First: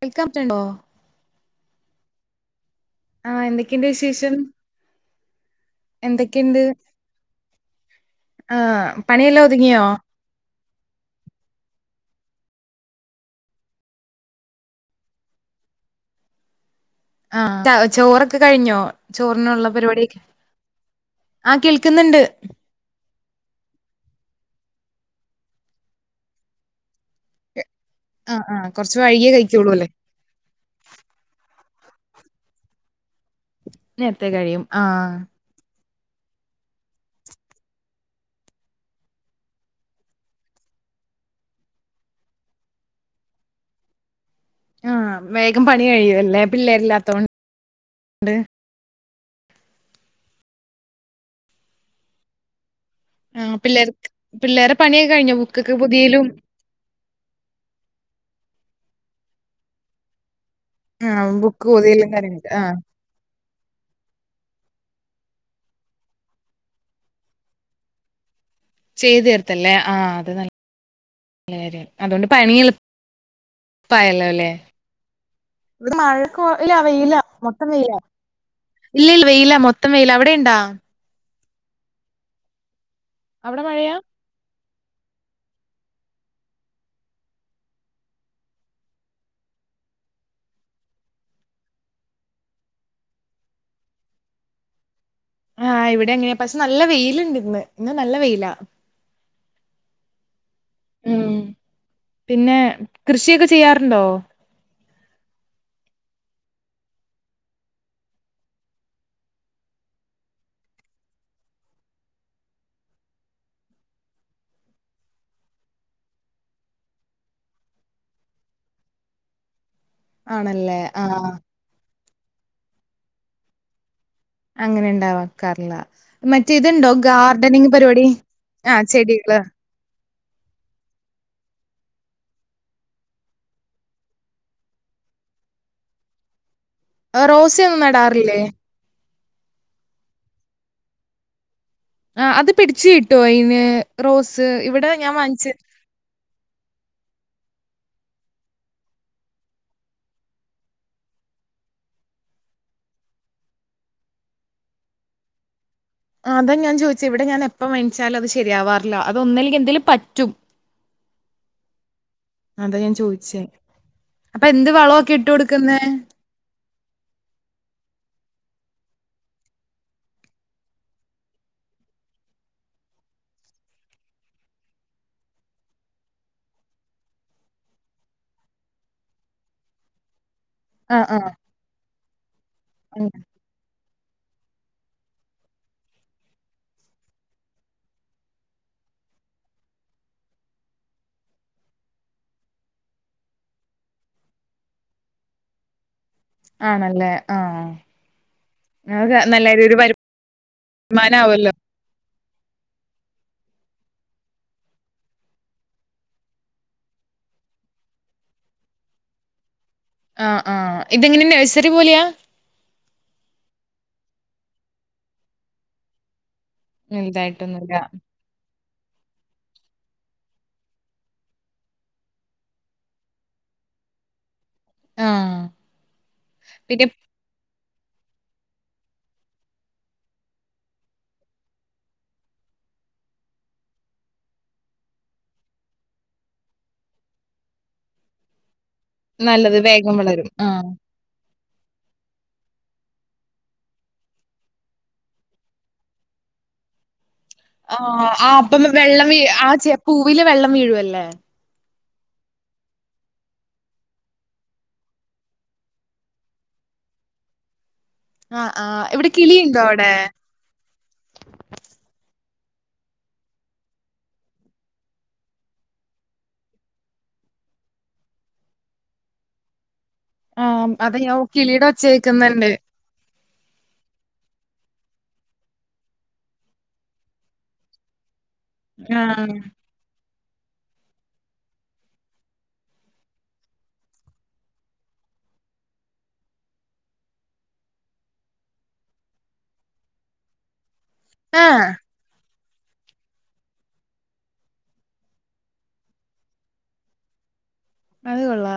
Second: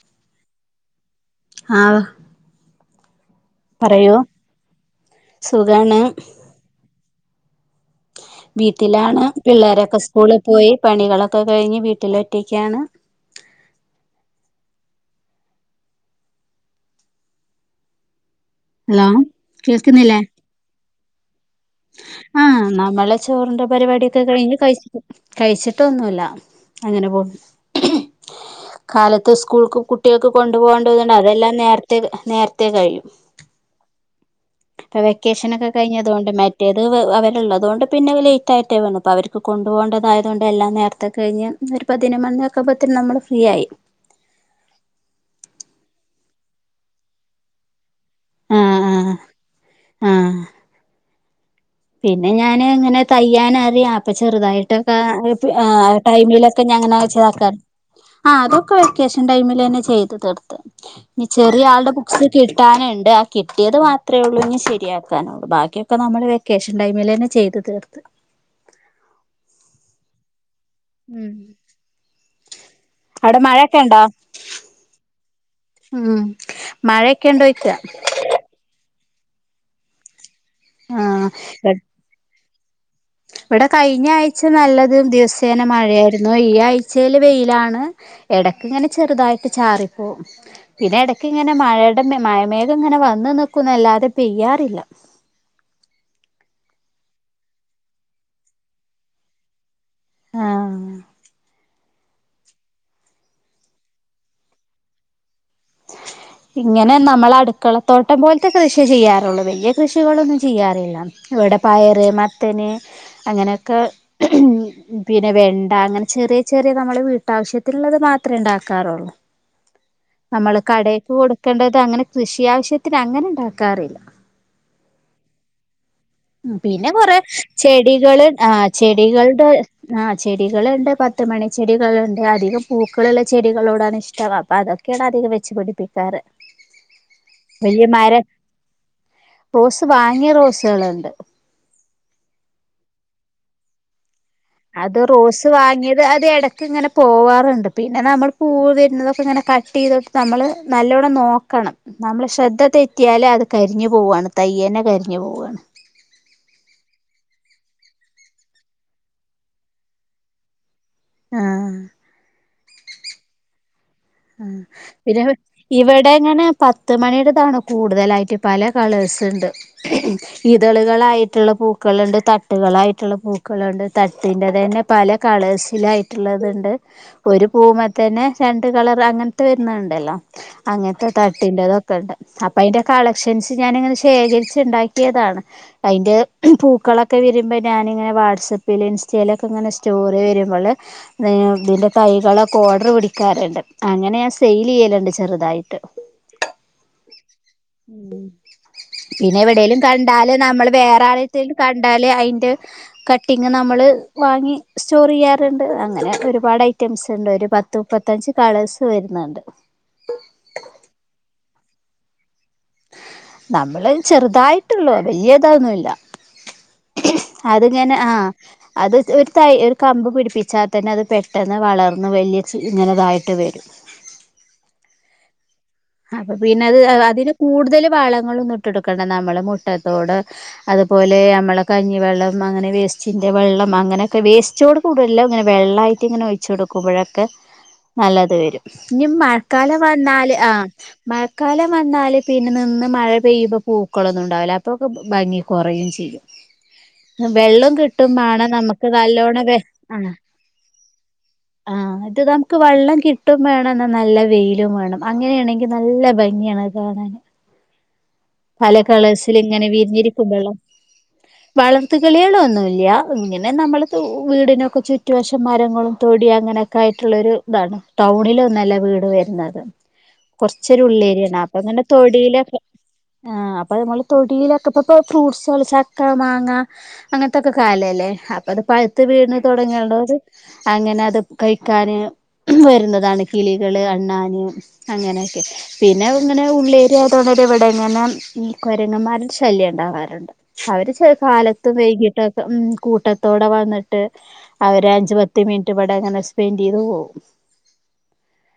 Welcome [unintelligible] ആഹ് ആഹ് എന്തെക്കെണ്ട് പറയൂ വിശേഷം സുഖാണ് എന്തൊക്കെണ്ട് ആഹ് പണിയെല്ലാം ഒതുങ്ങിയോ? സ്കൂളി പോയി പണികളൊക്കെ കൈഞ്ഞ് വീട്ടില് ഒറ്റക്ക്യാണ് ആഹ് ചോറൊക്കെ കഴിഞ്ഞോ ഹലോ ചോർനൊള്ള പരിപാട്യൊക് കേൾക്കുന്നില്ലേ ആഹ് നമ്മള് ചോറീന്റെ പരിപടെയൊക്കെ കഴിഞ്ഞ് കഴിച് കഴിച്ചിട്ടൊന്നുല്ല അങ്ങനെ പോന്ന് ആഹ് ആഹ് കൊറച്ച് കാലത്ത് വൈകിയേ കഴിക്കുള്ളൂ സ്കൂൾക്ക് കുട്ട് അല്ലേ കുട്ട്യാക്ക് കൊണ്ടു പോകേണ്ടതൊണ്ട് അതെല്ലാം നേര്ത്തെ നേര്ത്തെ കഴിം നേരത്തെ കഴിയും ഇപ്പ ആഹ് വെക്കേഷനൊക്കെ കൈഞ്ഞതോണ്ട് മെ റ്റേത് വ് അവരിള്ളതോണ്ട് പിന്നെ ലേറ്റ് ആയ്ട്ടേ വേണം അപ്പ അവർക്ക് കൊണ്ടുപോകേണ്ടതായതുകൊണ്ട് എല്ലാം നേര്ത്തെ കഴിഞ്ഞ് ഒരു പതിനൊമണ്യൊക്കാപ്പത്തിന് നമ്മള് ഫ്രീ ആയി ആഹ് വേഗം പണി കഴിയു അല്ലേ പിള്ളേരില്ലാത്തോണ്ട് ആഹ് ആഹ് ആഹ് പിന്നെ ഞാന് ഇങ്ങനെ ആഹ് തയ്യാൻ അറിയാ പിള്ളേർക്ക് പിള്ളേരെ അപ്പചെറ്തായിട്ടൊക്കാ പണിയൊക്കെ കഴിഞ്ഞോ പ് ബുക്കൊക്കെ ആഹ് പൊതിയലും ടൈമിലൊ ക്കെ ഞാങ്ങനെ വെച്ചതാക്കാറ് ആഹ് അതൊക്കെ വെക്കേഷൻ ടൈമിലെന്നെ ചെയ്ത് തീർത്ത് ഇനി ആഹ് ബുക്ക് ചെറിയാടെ പൊതിയലും ബുക്സ് കാര്യങ്ങളൊക്കെ ആഹ് കിട്ടാനിണ്ട് കിട്ട്യേത് മാത്രേ ഒള്ളൂ ഇഞ്ഞ് ശെരിയാക്കാനൊള്ളൂ ബാക്ക്യൊക്കെ നമ്മള് വെക്കേഷൻ ടൈമിലെന്നെ ചെയ്ത് തീർത്ത് ചെയ്തീർത്തല്ലേ ആഹ് അത് ന ഉം രും അതുകൊണ്ട് പണി അവിടെ മഴൊക്കെ ഉണ്ടോ എളുപ്പായല്ലോ അല്ലേ ഇവിടെ ഉം മഴക്കും വെയിലാ മഴയൊക്കെ ഉണ്ടോയ്ക്ക മൊത്തം വെയിലാ ഇല്ല ല്ലാ വെയില മൊത്തം വെയില അവിടെ ഇണ്ടാ? ആഹ് അവിടെ ഇവിടെ മഴയാ കഴിഞ്ഞ ആഴ്ച നല്ലതും ദിവസേന മഴയായിരുന്നു ഈ ആഴ്ചേൽ വെയിലാണ് എടക്ക് ഇങ്ങനെ ചെറുതായിട്ട് ചാറിപ്പോകും പിന്നെ ഇടയ്ക്ക് ഇങ്ങനെ മഴയുടെ മഴമേഘം ഇങ്ങനെ വന്ന് നിക്കുന്നല്ലാതെ പെയ്യാറില്ല ആഹ് ഇവിടെ അങ്ങനെയാ പക്ഷെ നല്ല വെയിലുണ്ട് ഇന്ന് ഇന്ന് നല്ല വെയിലാ ആഹ് ഉം പിന്നെ കൃഷിയൊക്കെ ചെയ്യാറുണ്ടോ? ഇങ്ങനെ നമ്മള് അടുക്കളത്തോട്ടം പോലത്തെ കൃഷിയെ ചെയ്യാറുള്ളു വലിയ കൃഷികളൊന്നും ചെയ്യാറില്ല ഇവിടെ പയറ് മത്തന് അങ്ങനെയൊക്കെ പിന്നെ വെണ്ട അങ്ങനെ ചെറിയ ചെറിയ നമ്മള് വീട്ടാവശ്യത്തിനുള്ളത് മാത്രേ ഇണ്ടാക്കാറുള്ളൂ നമ്മള് ആണല്ലേ കടേക്ക് ആഹ് കൊടുക്കേണ്ടത് അങ്ങനെ കൃഷി ആവശ്യത്തിന് അങ്ങനെ ഇണ്ടാക്കാറില്ല അങ്ങനെ ഇണ്ടാവാക്കാറില്ല ഉം പിന്നെ കൊറെ ചെടികള് ആ ആഹ് ചെടികള് ചെടികളുടെ ആഹ് ചെടികളുണ്ട് പത്ത് മണി ചെടികളുണ്ട് അധികം പൂക്കളുള്ള ചെടികളോടാണ് ഇഷ്ടം അപ്പൊ അതൊക്കെ ക്കെയാണ് അധികം വെച്ചു പിടിപ്പിക്കാറ് റോസയൊന്നും വല്യ മരം നടാറില്ലേ റോസ് വാങ്ങിയ റോസുകളുണ്ട് ആഹ് അത് പിടിച്ചു കിട്ടുവോ അയിന് റോസ് ഇവിടെ അത് ഞാൻ റോസ് വാങ്ങിച്ച് വാങ്ങിയത് അത് ഇടക്ക് ഇങ്ങനെ പോവാറുണ്ട് പിന്നെ നമ്മള് പൂവ് വരുന്നതൊക്കെ ഇങ്ങനെ കട്ട് ചെയ്തിട്ട് നമ്മള് നല്ലോണം നോക്കണം നമ്മള് ശ്രദ്ധ തെറ്റിയാല് അത് കരിഞ്ഞു പോവാണ് തയ്യന്നെ കരിഞ്ഞു പോവയാണ് അതാ ഞാൻ ചോയിച്ചേ ഇവിടെ ഞാൻപ്പ വാങ്ങിച്ചാലും അത് ശെരിയാവാറില്ല അതൊന്നേങ്കിൽ എന്തേലും പറ്റും ആഹ് അതാ ഞാൻ ചോയിച്ചെ അപ്പൊ ആഹ് എന്ത് വളവൊക്കെ പിന്നെ ഇട്ട് കൊടുക്കുന്നെ ഇവിടെ ഇങ്ങനെ പത്ത് മണീടതാണ് കൂടുതലായിട്ട് പല കളേഴ്സ് ഇണ്ട് ഇതളുകളായിട്ടിള്ള പൂക്കള്ണ്ട് തട്ടുകളായിട്ടിള്ള പൂക്കള്ണ്ട് തട്ടിന്റെതന്നെ പല കളേഴ്സിലായിട്ടിള്ളതിണ്ട് ഒരു പൂമ്മെ തന്നെ രണ്ട് കളർ അങ്ങനത്തെ വരുന്നെ ഇണ്ടല്ലോ ആഹ് അങ്ങനത്തെ ആഹ് തട്ടിന്റതൊക്കണ്ട് അപ്പ അയിന്റെ കളക്ഷൻസ് ഞാനിങ്ങനെ ശേഖരിച്ച് ഇണ്ടാക്കിയതാണ് അയിൻ്റെ പൂക്കളൊക്കെ വരുമ്പ ഞാനിങ്ങനെ വാട്സപ്പിൽ ഇൻസ്റ്റേലൊക്കെ ഇങ്ങന സ്റ്റോറി വരുമ്പൊള് ഇതിന്റെ തൈകളൊക്കെ ഓഡറ് പിടിക്കാറ്ണ്ട് അങ്ങനെ ഞാൻ സെയില് ചെയ്യല്ണ്ട് ചെറുതായിട്ട് ആണല്ലേ ആഹ് ഉം അത് പിന്നെ നല്ലായിരുന്നു എവിടേലും ഒരു കണ്ടാല് നമ്മള് വേറെ തീരുമാനാവല്ലോ. ആര്ത്തേലും കണ് ണ്ടാല് അയിൻ്റെ കട്ടിങ് നമ്മള് വാങ്ങി സ്റ്റോറേയ്യാറ്ണ്ട് അങ്ങനെ ഒരുപാട് ഐറ്റംസിണ്ട് ഒരു പത്ത് മുപ്പത്തഞ്ച് കളേഴ്സ് വരുന്ന്ണ്ട് ആഹ ആഹ് ഇതെങ്ങെന നഴ്സറി പോലെയാ നമ്മൾ ചെറുതായിട്ടുള്ളൂ വല്യതാ ഒന്നുല്ല വലുതായിട്ടൊന്നുല്ല. അതിങ്ങനെ ആഹ് അത് ഒരു തൈ ഒരു കമ്പ് പിടിപ്പിച്ച തന്നെ അത് പെട്ടെന്ന് വളർന്ന് വലിയ ചെ ഇങ്ങനെതായിട്ട് വരും ആഹ് അപ്പ പിന്നത് അതിന് കൂടുതല് വളങ്ങളൊന്നും ഇട്ടൊടുക്കണ്ട നമ്മള് മുട്ടത്തോട് അതുപോലെ ഞമ്മളെ കഞ്ഞിവെള്ളം അങ്ങനെ വേസ്റ്റിൻ്റെ വെള്ളം ആങ്ങനൊക്കെ വേസ്റ്റോട് കൂടല്ലോ എല്ലാം ഇങ്ങനെ വെള്ളായിട്ടിങ്ങനെ ഒഴിച്ചൊടുക്കുമ്പഴൊക്കെ നല്ലത് വരും. ഇനി നല്ലത് മഴക്കാലം വേഗം വളരും. വന്നാല് ആ. ആഹ് മഴക്കാലം വന്നാല് പിന്നെ നിന്ന് മഴ പെയ്യുമ്പൊ പൂക്കളൊന്നും ഇണ്ടാവൂല്ല അപ്പൊക്കെ ഭംഗി കൊറയും ചെയ്യും. [inaudible] വെള്ളം ആഹ് കിട്ടും ആഹ് വേണം ഇപ്പം നമുക്ക് വെള്ളം വീഴ് നല്ലോണം വെ ആഹ് ചെ പൂവില് വെള്ളം വീഴുവല്ലേ ആഹ് അത് നമ്മക്ക് വെള്ളം കിട്ടും വേണം ഇന്നാ നല്ല വെയിലും വേണം അങ്ങനെയാണെങ്കി നല്ല ഭംഗിയാണ് അത് കാണാന്. ആഹ് പല ആഹ് ഇവിടെ കളേഴ്സിൽ കിളിയിണ്ടോ അവിടെ വളർത്ത് കിളികളൊന്നൂല്ല്യ ഇങ്ങനെ നമ്മള് തൂ വീടിനൊക്കെ ചുറ്റുവശം മരങ്ങളും തൊടി അങ്ങനെ ക്കായിട്ടുള്ളൊരു ഇതാണ് ടൗണിലൊന്നല്ല വീട് വര്ന്നത്. ആ, കൊർച്ചൊരു അതാ ഞാൻ ഉള്ളേരിയാണ് കിളിയുടെ അപ്പങ്ങനെ ഒച്ച കേക്കുന്നുണ്ട്. തൊടീലൊക്കെ ആഹ് അപ്പ നമ്മള് തൊടീലൊക്കെ ഇപ്പ പോയ ഫ്രൂട്ട്സ്കള് ചക്ക മാങ്ങ അങ്ങൻത്തൊക്കെ കാലല്ലേ അപ്പൊ അത് പഴുത്ത് ആ. വീണ് തൊടങ്ങേണ്ടൊര് അങ്ങനെ അത് കഴിക്കാന് വരുന്നതാണ് കിളികള് അണ്ണാന് അങ്ങനെക്കെ പിന്നെ അതിങ്ങനെ ഉള്ളേരിയാതോണ്ടന്നെ ഇവടെ ഇങ്ങനെ ഈ കൊരങ്ങന്മാരുടെ ശല്യണ്ടാവാറ്ണ്ട്. അവര് ആ, കാലത്ത് വൈകീട്ട് ഹ്മ്മ് കൂട്ടത്തോടെ വന്ന്ട്ട് അവരഞ്ച് പത്ത് മിനിറ്റ് ഇവടെ ഇങ്ങനെ സ്പെൻഡെയ്ത് പോവും അത്കൊള്ളാ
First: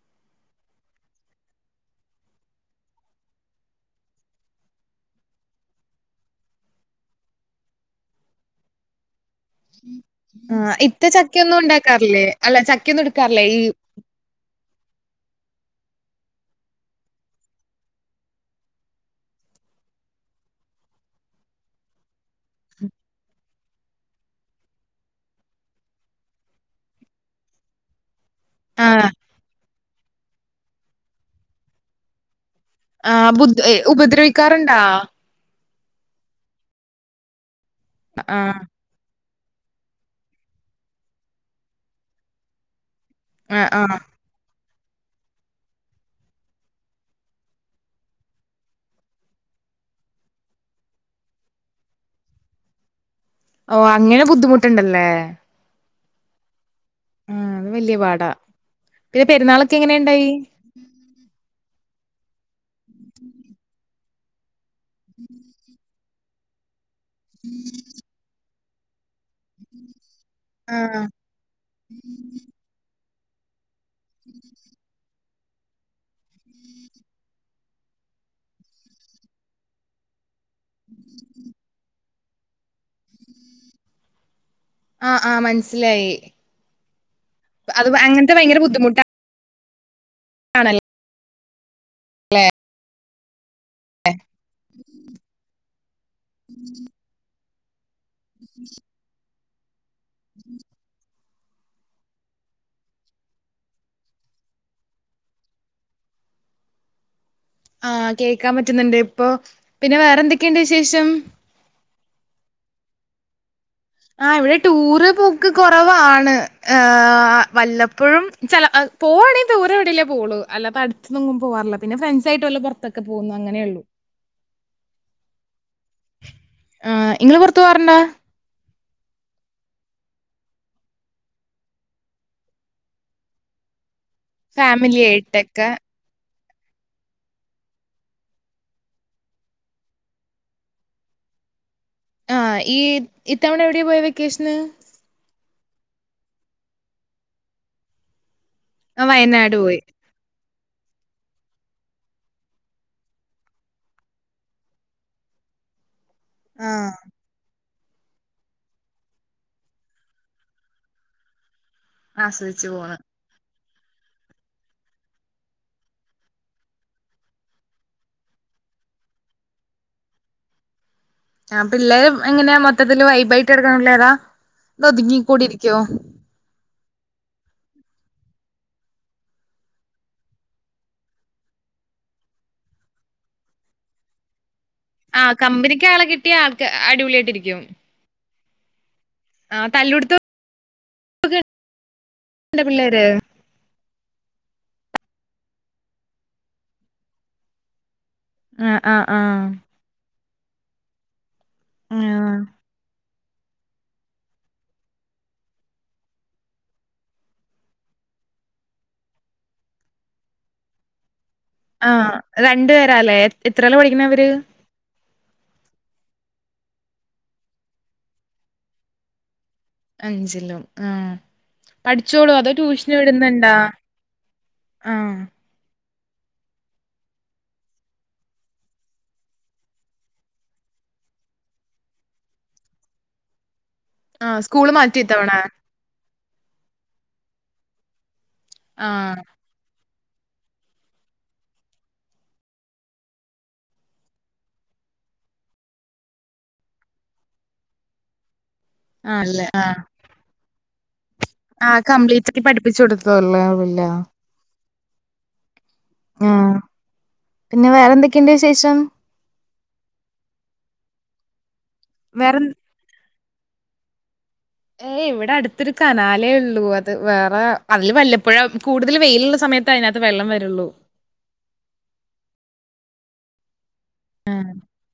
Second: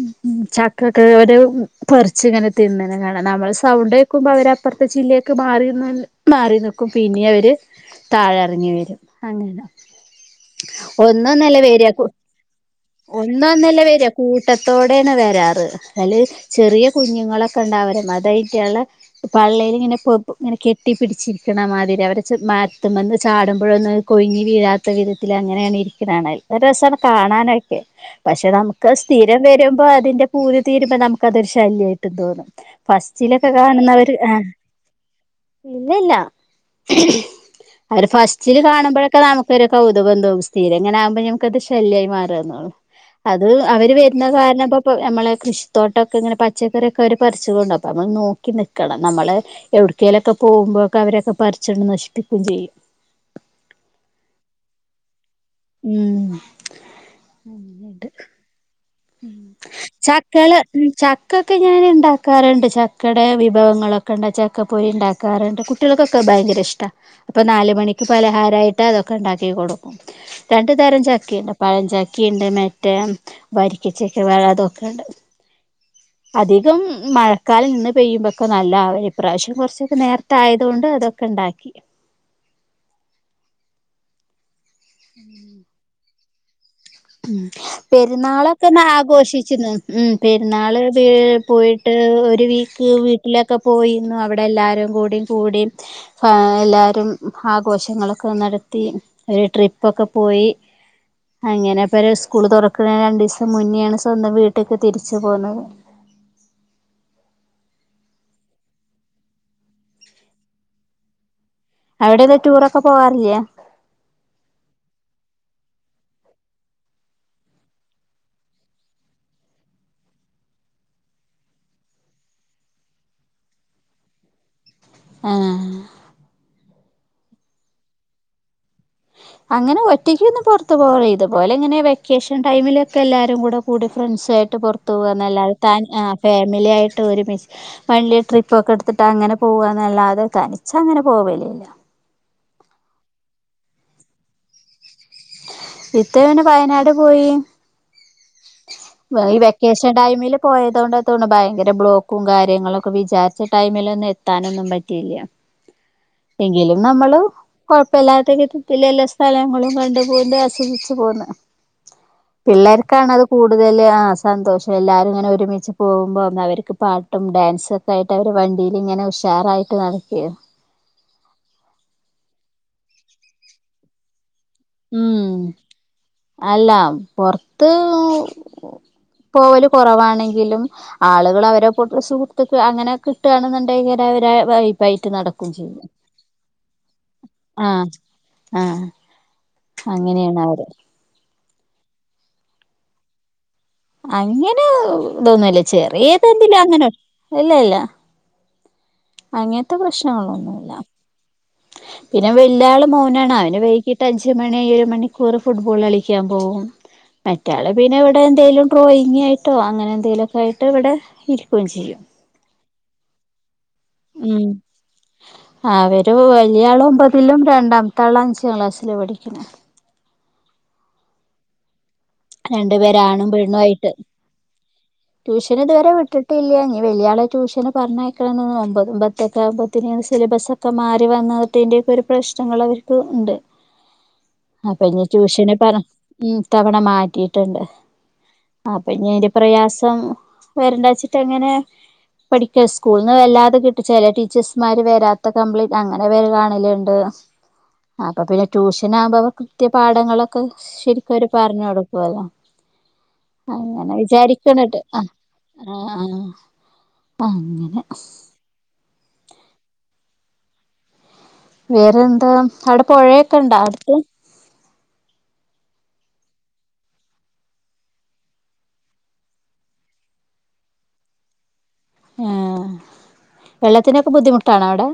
ഹ്മ്മ് ചക്കൊക്ക് ഓര് പറിച്ച് ഇങ്ങനെ തിന്ന്ണെ കാ ണാ നമ്മള് സൗണ്ട് കേക്കുമ്പോ അവര് അപ്പറത്തെ ചില്ലേക്ക് മാറീന്ന് മാറി നിക്കും പിന്നിം അവര് താഴറങ്ങി വരും. അങ്ങനെ ആ, ഇത്ത ഒന്നൊന്നല്ല ചക്കയൊന്നും വെര്യാ കു ഉണ്ടാക്കാറില്ലേ? അല്ല ചക്കയൊന്നും എടുക്കാറില്ലേ? ഈ ഒന്നൊന്നല്ല വര്യാ കൂട്ടത്തോടേണ് വരാറ് അയില് ചെറിയ കുഞ്ഞുങ്ങളൊക്കെ ഇണ്ടായവരെ അതായിട്ടള്ള പള്ളേലിങ്ങനെ പോയപ്പോ ഇങ്ങനെ കെട്ടി പിടിച്ചിരിക്ക്ണ മാതിരി അവരെച്ച് മരത്ത്മെന്ന് ചാടുമ്പഴൊന്ന് കൊഴിഞ്ഞി വീഴാത്ത വിധത്തിലങ്ങനെണ് ഇരിക്ക്ണാണെൽ ഒരു രസാണ് കാണാനൊക്കെ പക്ഷെ ആ, നമുക്കത് സ്ഥിരം വരുമ്പോ അതിന്റെ പൂതി തീരുമ്പോ നമുക്കതൊരു ശല്യായിട്ട് തോന്നും ആ ഫസ്റ്റ്ലൊക്കെ ബുദ് എ കാണുന്നവര് ആഹ് ഉപദ്രവിക്കാറുണ്ടാ? ഇല്ലില്ല. [inaudible] അവര് ആ, ഫസ്റ്റില് കാണുമ്പൊളൊക്കെ നമു ക്കൊരു കൗതുകംതോന്നും സ്ഥിരിങ്ങനെ ആകുമ്പ ഞമ്മക്കത് ശല്യായി മാറാന്നൊള്ളു. അത് ആ, ആ. അവര് വ ര്ണ കാരണം പ്പ പ്പ ഞമ്മളെ കൃഷിത്തോട്ടക്കങ്ങനെ പച്ചക്കറിയൊക്കെ അവര് പ ർച്ചൊണ്ടോവും അപ്പോ നമ്മള് നോക്കി നിൽക്കണം നമ്മള് എവ്ട്‌ക്കേലൊക്കെ പോകുമ്പോക്കെ അവരൊക്കെ പറിച്ചാണ്ട് നശിപ്പിക്കുകയും ചെയ്യും. ഓഹ് അങ്ങനെ ബുദ്ധിമുട്ട്ണ്ടല്ലേ ഹ്മ്മ് അത് വലിയ അങ്ങനണ്ട് പാടാ. പിന്നെ ഹ്മ്മ് പെരുന്നാളൊക്കെ എങ്ങനെയുണ്ടായി? ചക്കല് ഹ്മ്മ് ചക്കക്കെ ഞാന് ഇണ്ടാക്കാറ്ണ്ട് ചക്കടെ വിഭവങ്ങളൊ ളക്കെ ചക്കപ്പൊരി ഇണ്ടാക്കാറ്ണ്ട് കുട്ടികൾക്കൊക്കെ ഭയങ്കര ഇഷ്ട്ടാ അപ്പൊ നാല് മണിക്ക് പലഹാരായി ട്ട്യേക്കൊക്കെ ണ്ടാക്കി കൊടുക്കും രണ്ടു തരം ആഹ് ചക്കിണ്ട് പഴചക്കിണ്ട് മറ്റേ വരിക്കച്ചക്കെ [unintelligible] വെക്കേണ്ട്. [inaudible] അധികം മഴക്കാലം ഇന്ന് പെയ്യുമ്പോക്കെ നല്ല ആവല് ഇപ്രാവശ്യം കുറച്ചൊക്കെ നേരത്തെ ആയതോണ്ട് അതൊ ക്കെണ്ടാക്കി. ആഹ് ആഹ് മനസ്സിലായി. ഹ്മ്മ് അത് ഭ- അങ്ങനത്തെ ഭയങ്കര പെരുന്നാളൊക്കൊന്ന് ആഘോഷിച്ചിരുന്നു ഹ്മ്മ് ബുദ്ധിമുട്ടാണല്ലേ പെരുന്നാളത് പോയി ട്ട് ഒര് വീക്ക് വീട്ടിലൊക്കെ പോയിരുന്നു അവിടെ ഇവിടെല്ലാരും കൂടി കൂടി ഏഹ് എല്ലാരും ആഘോഷങ്ങളൊക്കെ നടത്തി. ഒര് ട്രിപ്പൊക്കെ പോയി അങ്ങനെ ഇവരെ സ്കൂള് തൊറക്ക്ണ രണ്ടീസം മുഞ്ഞേയാണ് സ്വന്തം വീട്ടിക്ക് തിരിച്ചു പോന്നത്. ആഹ് കേക്കാൻ പറ്റുന്ന്ണ്ട് ഇപ്പൊ പിന്നെ വേറെന്തെക്കേണ്ട് വിശേഷം അവിടൊന്നും ടൂറൊക്കെ പോവാറില്ലാ ആഹ് ഇവിടെ ടൂറ് പോക്ക് കുറവാണ് ആഹ് വല്ലപ്പോഴും ചില പോവാണെ ദൂര എവിടേ പോളൂ അല്ലാത്ത അടുത്തൊന്നും പോവാറില്ല പിന്നെ ഫ്രണ്ട്സായിട്ട് പോല്ലേ പുറത്തക്കെ പോകു അങ്ങനെ ഉള്ളു ആഹ് ആഹ് ഇങ്ങൾ പുറത്തു പോവാറ്ണ്ടോ അങ്ങനെ ഒറ്റയ്ക്കൊന്ന് പുറത്ത് പോ ഇതുപോലെ ഇങ്ങനെ വെക്കേഷൻ ടൈമിലൊക്കെ എല്ലാരും കൂടെ കൂടി ഫ്രൻസ് ക്കളായിട്ട് പുറത്ത് ഫാമിലി പോവന്നല്ലാതെ ആയിട്ടൊക്കെ താൻ ഫാമിലിയായിട്ട് ഒരുമിച് വണ്ടേ ട്രിപ്പ് ഒക്കെ എടുത്തിട്ട് അങ്ങനെ പോവന്നല്ലാതെ തനിച്ച അങ്ങനെ പോവലില്ല ആഹ് ഈ ഇത്തവണ എവിടെയേ പോയ വെക്കേഷന് ഇത്തവണ വയനാട് പോയി ആഹ് ഈ വയനാട് പോയി വെക്കേഷൻ ടൈമില് പോയതൊണ്ട് തോണ് ഭയങ്കര ബ്ലോക്കും കാര്യങ്ങളൊക്കെ വിചാരിച്ച ടൈമിലൊന്നും എത്താനൊന്നും പറ്റില്ല എങ്കിലും ആഹ് നമ്മള് കൊഴപ്പല്ലാത്ത വിധത്തില എല്ലാ സ്ഥലങ്ങളും കണ്ട് പോയ ആസ്വദിച്ചു പോന്ന് ആസ്വദിച്ചു പോണ് പിള്ളേർക്കാണത് കൂടുതൽ ആഹ് സന്തോഷം എല്ലാവരും ഇങ്ങനെ ഒരുമിച്ച് പോകുമ്പോ അവർക്ക് പാട്ടും ഡാൻസ് ദായിട്ട് അവര് വണ്ടിൽ ഇങ്ങനെ ഉഷാറായിട്ട് നടക്കേ ആഹ് പിള്ളേർ എങ്ങനെയാ മൊത്തത്തിൽ വൈബ ആയിട്ട് എടുക്കണള്ളേ ഏതാ ഒതുങ്ങി ഉം ക്കൂടി ഇരിക്കുവോ അല്ല പൊർത്ത് പോവല് കുറവാണെങ്കിലും ആളുകൾ അവരെ പോട്ടുള്ള സുഹൃത്തുക്ക് അങ്ങനെ കിട്ടുകയാണെന്നുണ്ടെ അവരെ വൈ ആഹ് കമ്പനിക്ക് ആളെ കിട്ടിയ ആൾക്ക് അടിപൊളി ആയിട്ടിരിക്കും ആഹ് ആഹ് തല്ലൂടുത്തണ്ട് അങ്ങനെണ് അവര് എന്റെ പിള്ളേര് അങ്ങനെ ഇതോന്നൂല്ല ചെറിയതെന്തിലോ അങ്ങനെ ഇല്ലല്ല ആഹ് ആഹ് ആഹ് ത്ത പ്രശ്നങ്ങളൊന്നുല്ല പിന്നെ ആഹ് വല്ല്യായാള് മോനാണ് അവന് വൈകിട്ട് അഞ്ച് മണിയായ ഒരു മണിക്കൂർ ഫുട്ബോൾ കളിക്കാൻ പോകും മറ്റാള് പിന്നെ ഇവിടെ എന്തെങ്കലും ഡ്രോയിങ് ആയിട്ടോ അങ്ങനെ എന്തെങ്കലു ഒക്കെ ആയിട്ട് ഇവിടെ ഇര് ആഹ് രണ്ടു പേരാലേ എത്രലാ പഠിക്കണ അവര് ഉം അവര് വലിയ ആള് ഒമ്പതിലും രണ്ടാമത്തെ ആള് അഞ്ചാം ക്ലാസ്സില് പഠിക്കണ അഞ്ചിലും ആഹ് പഠിച്ചോളൂ അതോ രണ്ടു ട്യൂഷന് പേര് ആണും വിടുന്നുണ്ടാ പെണ്ണും ആയിട്ട് ആഹ് ട്യൂഷൻ ഇതുവരെ വിട്ടിട്ടില്ല. ഇനി വലിയ ആളെ ട്യൂഷന് പറഞ്ഞയക്കണമെന്ന് ഒമ്പത് പത്തൊക്കെ ആമ്പത്തിന്ന് സിലബസ ഒക്കെ മാറി വന്നതിന്റെയൊക്കെ ഒരു പ്രശ്നങ്ങൾ അവർക്ക് ഉണ്ട്. ആഹ് സ്കൂള് അപ്പൊ മാറ്റി ഇനി ഇത്തവണ ട്യൂഷന് പറ ഉം ഇതവണ മാറ്റിയിട്ടുണ്ട് അപ്പൊ ആഹ് അയ്ന്റെ പ്രയാസ പ്പം വരണ്ട വച്ചിട്ട് അങ്ങനെ പഠിക്കും സ്കൂളിന്ന് വല്ലാതെ കിട്ടും. ചില ടീച്ചേഴസ്മാര് വരാത്ത കംപ്ലീൻ അങ്ങനെ വരവാണേലു ണ്ട് അപ്പോ പിന്നെ ട്യൂഷനകുമ്പോ ആല്ലേ കൃത്യ പാഠങ്ങളൊക്കെ ശരി രിക്ക് പറഞ്ഞു ആഹ് കൊടുക്കുവല്ലോ കംപ്ലീറ്റ് ആക്കി പഠിപ്പിച്ചു കൊടുത്തോല്ലാവില്ല അങ്ങനെ വിചാ ചെന്നിട്ട് അഹ് ആഹ് ആഹ് അങ്ങനെ ശേഷം വേറെന്താ വേറെ അവിടെ പുഴയൊക്കെ ഉണ്ടോ അടുത്ത്? ഏയ് ഇവിടെ അടുത്തൊരു കനാലേ ഉള്ളൂ. അത് വേറെ അതിൽ വല്ലപ്പോഴും കൂടുതൽ വെയിലുള്ള സമയത്ത് ത്തെ അതിനകത്ത് വെള്ളം വരുള്ളൂ. എഹ് വെള്ളത്തിനൊക്കെ ബുദ്ധിമുട്ടാണോ അവിടെ?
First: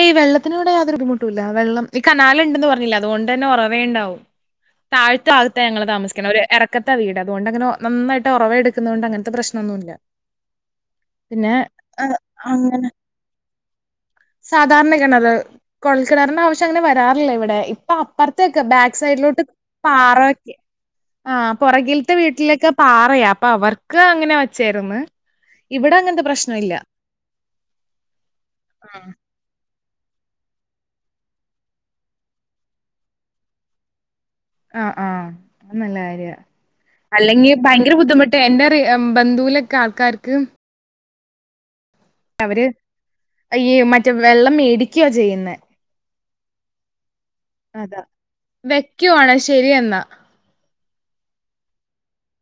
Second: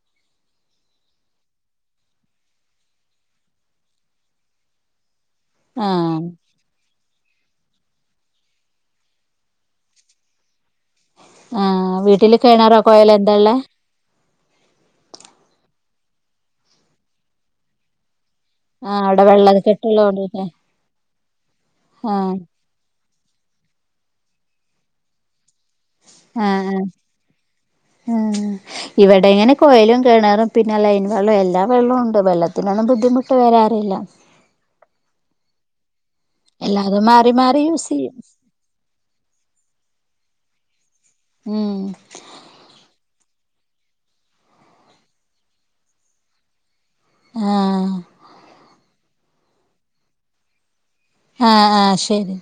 ഏയ് വെള്ളത്തിനിവിടെ യാതൊരു ബുദ്ധിമുട്ടില്ല. വെള്ളം ഈ കനാലുണ്ടെന്ന് പറഞ്ഞില്ല അതുകൊണ്ട് തന്നെ ഒറവേ ഉണ്ടാവും. താഴ്ത്തന്ന ഭാഗത്താ ഞങ്ങള് ആ താമസിക്കണേ ഒരു എറ റക്കത്താ വീട്. അതുകൊണ്ട് അങ്ങനെ നന്നായിട്ട് ഉറവ എടുക്കുന്ന കൊണ്ട് അങ്ങനത്തെ പ്രശ്നമൊന്നുമില്ല പിന്നെ ആ ഏഹ് വീട്ടില് കെണറോ അങ്ങനെ കൊയലെന്താള്ളേ? സാധാരണ കിണറ്. കുഴൽക്കിണറിന്റെ ആവശ്യങ്ങനെ വരാറില്ല ഇവിടെ. പ്പൊ അപ്പുറത്തെക്ക് ആ ബാക്ക് അവിടെ സൈഡിലോട്ട് വെള്ള കെട്ടുള്ളോണ്ട് പാറൊക്കെ ആ ആ പുറകിൽത്തെ വീട്ടിലൊക്കെ പാറയാ അപ്പൊ അവർക്ക് അങ്ങനെ വെച്ചായിരുന്ന് ആ ആ ആഹ് ഇവിടേങ്ങനെ കുയലും, കെണറും, പിന്നെ ലൈൻ വെള്ളോ എല്ലാ വെള്ളോണ്ട്. വെള്ളത്തിനൊന്നും ബുദ്ധിമുട്ട് വരാറില്ല. [inaudible] അ ആ അത് നല്ല കാര്യാ എല്ലാതും മാറി അല്ലെങ്കി മാറി യൂസ് ഭയങ്കര ചെയ്യും ബുദ്ധിമുട്ട് എന്റെ പ്പെ എ ബന്ധുവിലൊക്കെ ആൾക്കാർക്ക് ഉം അവര് അയ്യേ മറ്റം വെള്ളം മേടിക്കുക ചെയ്യുന്നേ. ആഹ് അതാ വെക്കുവാണേ ശരിയെന്നാ. ആ ആ ശരി.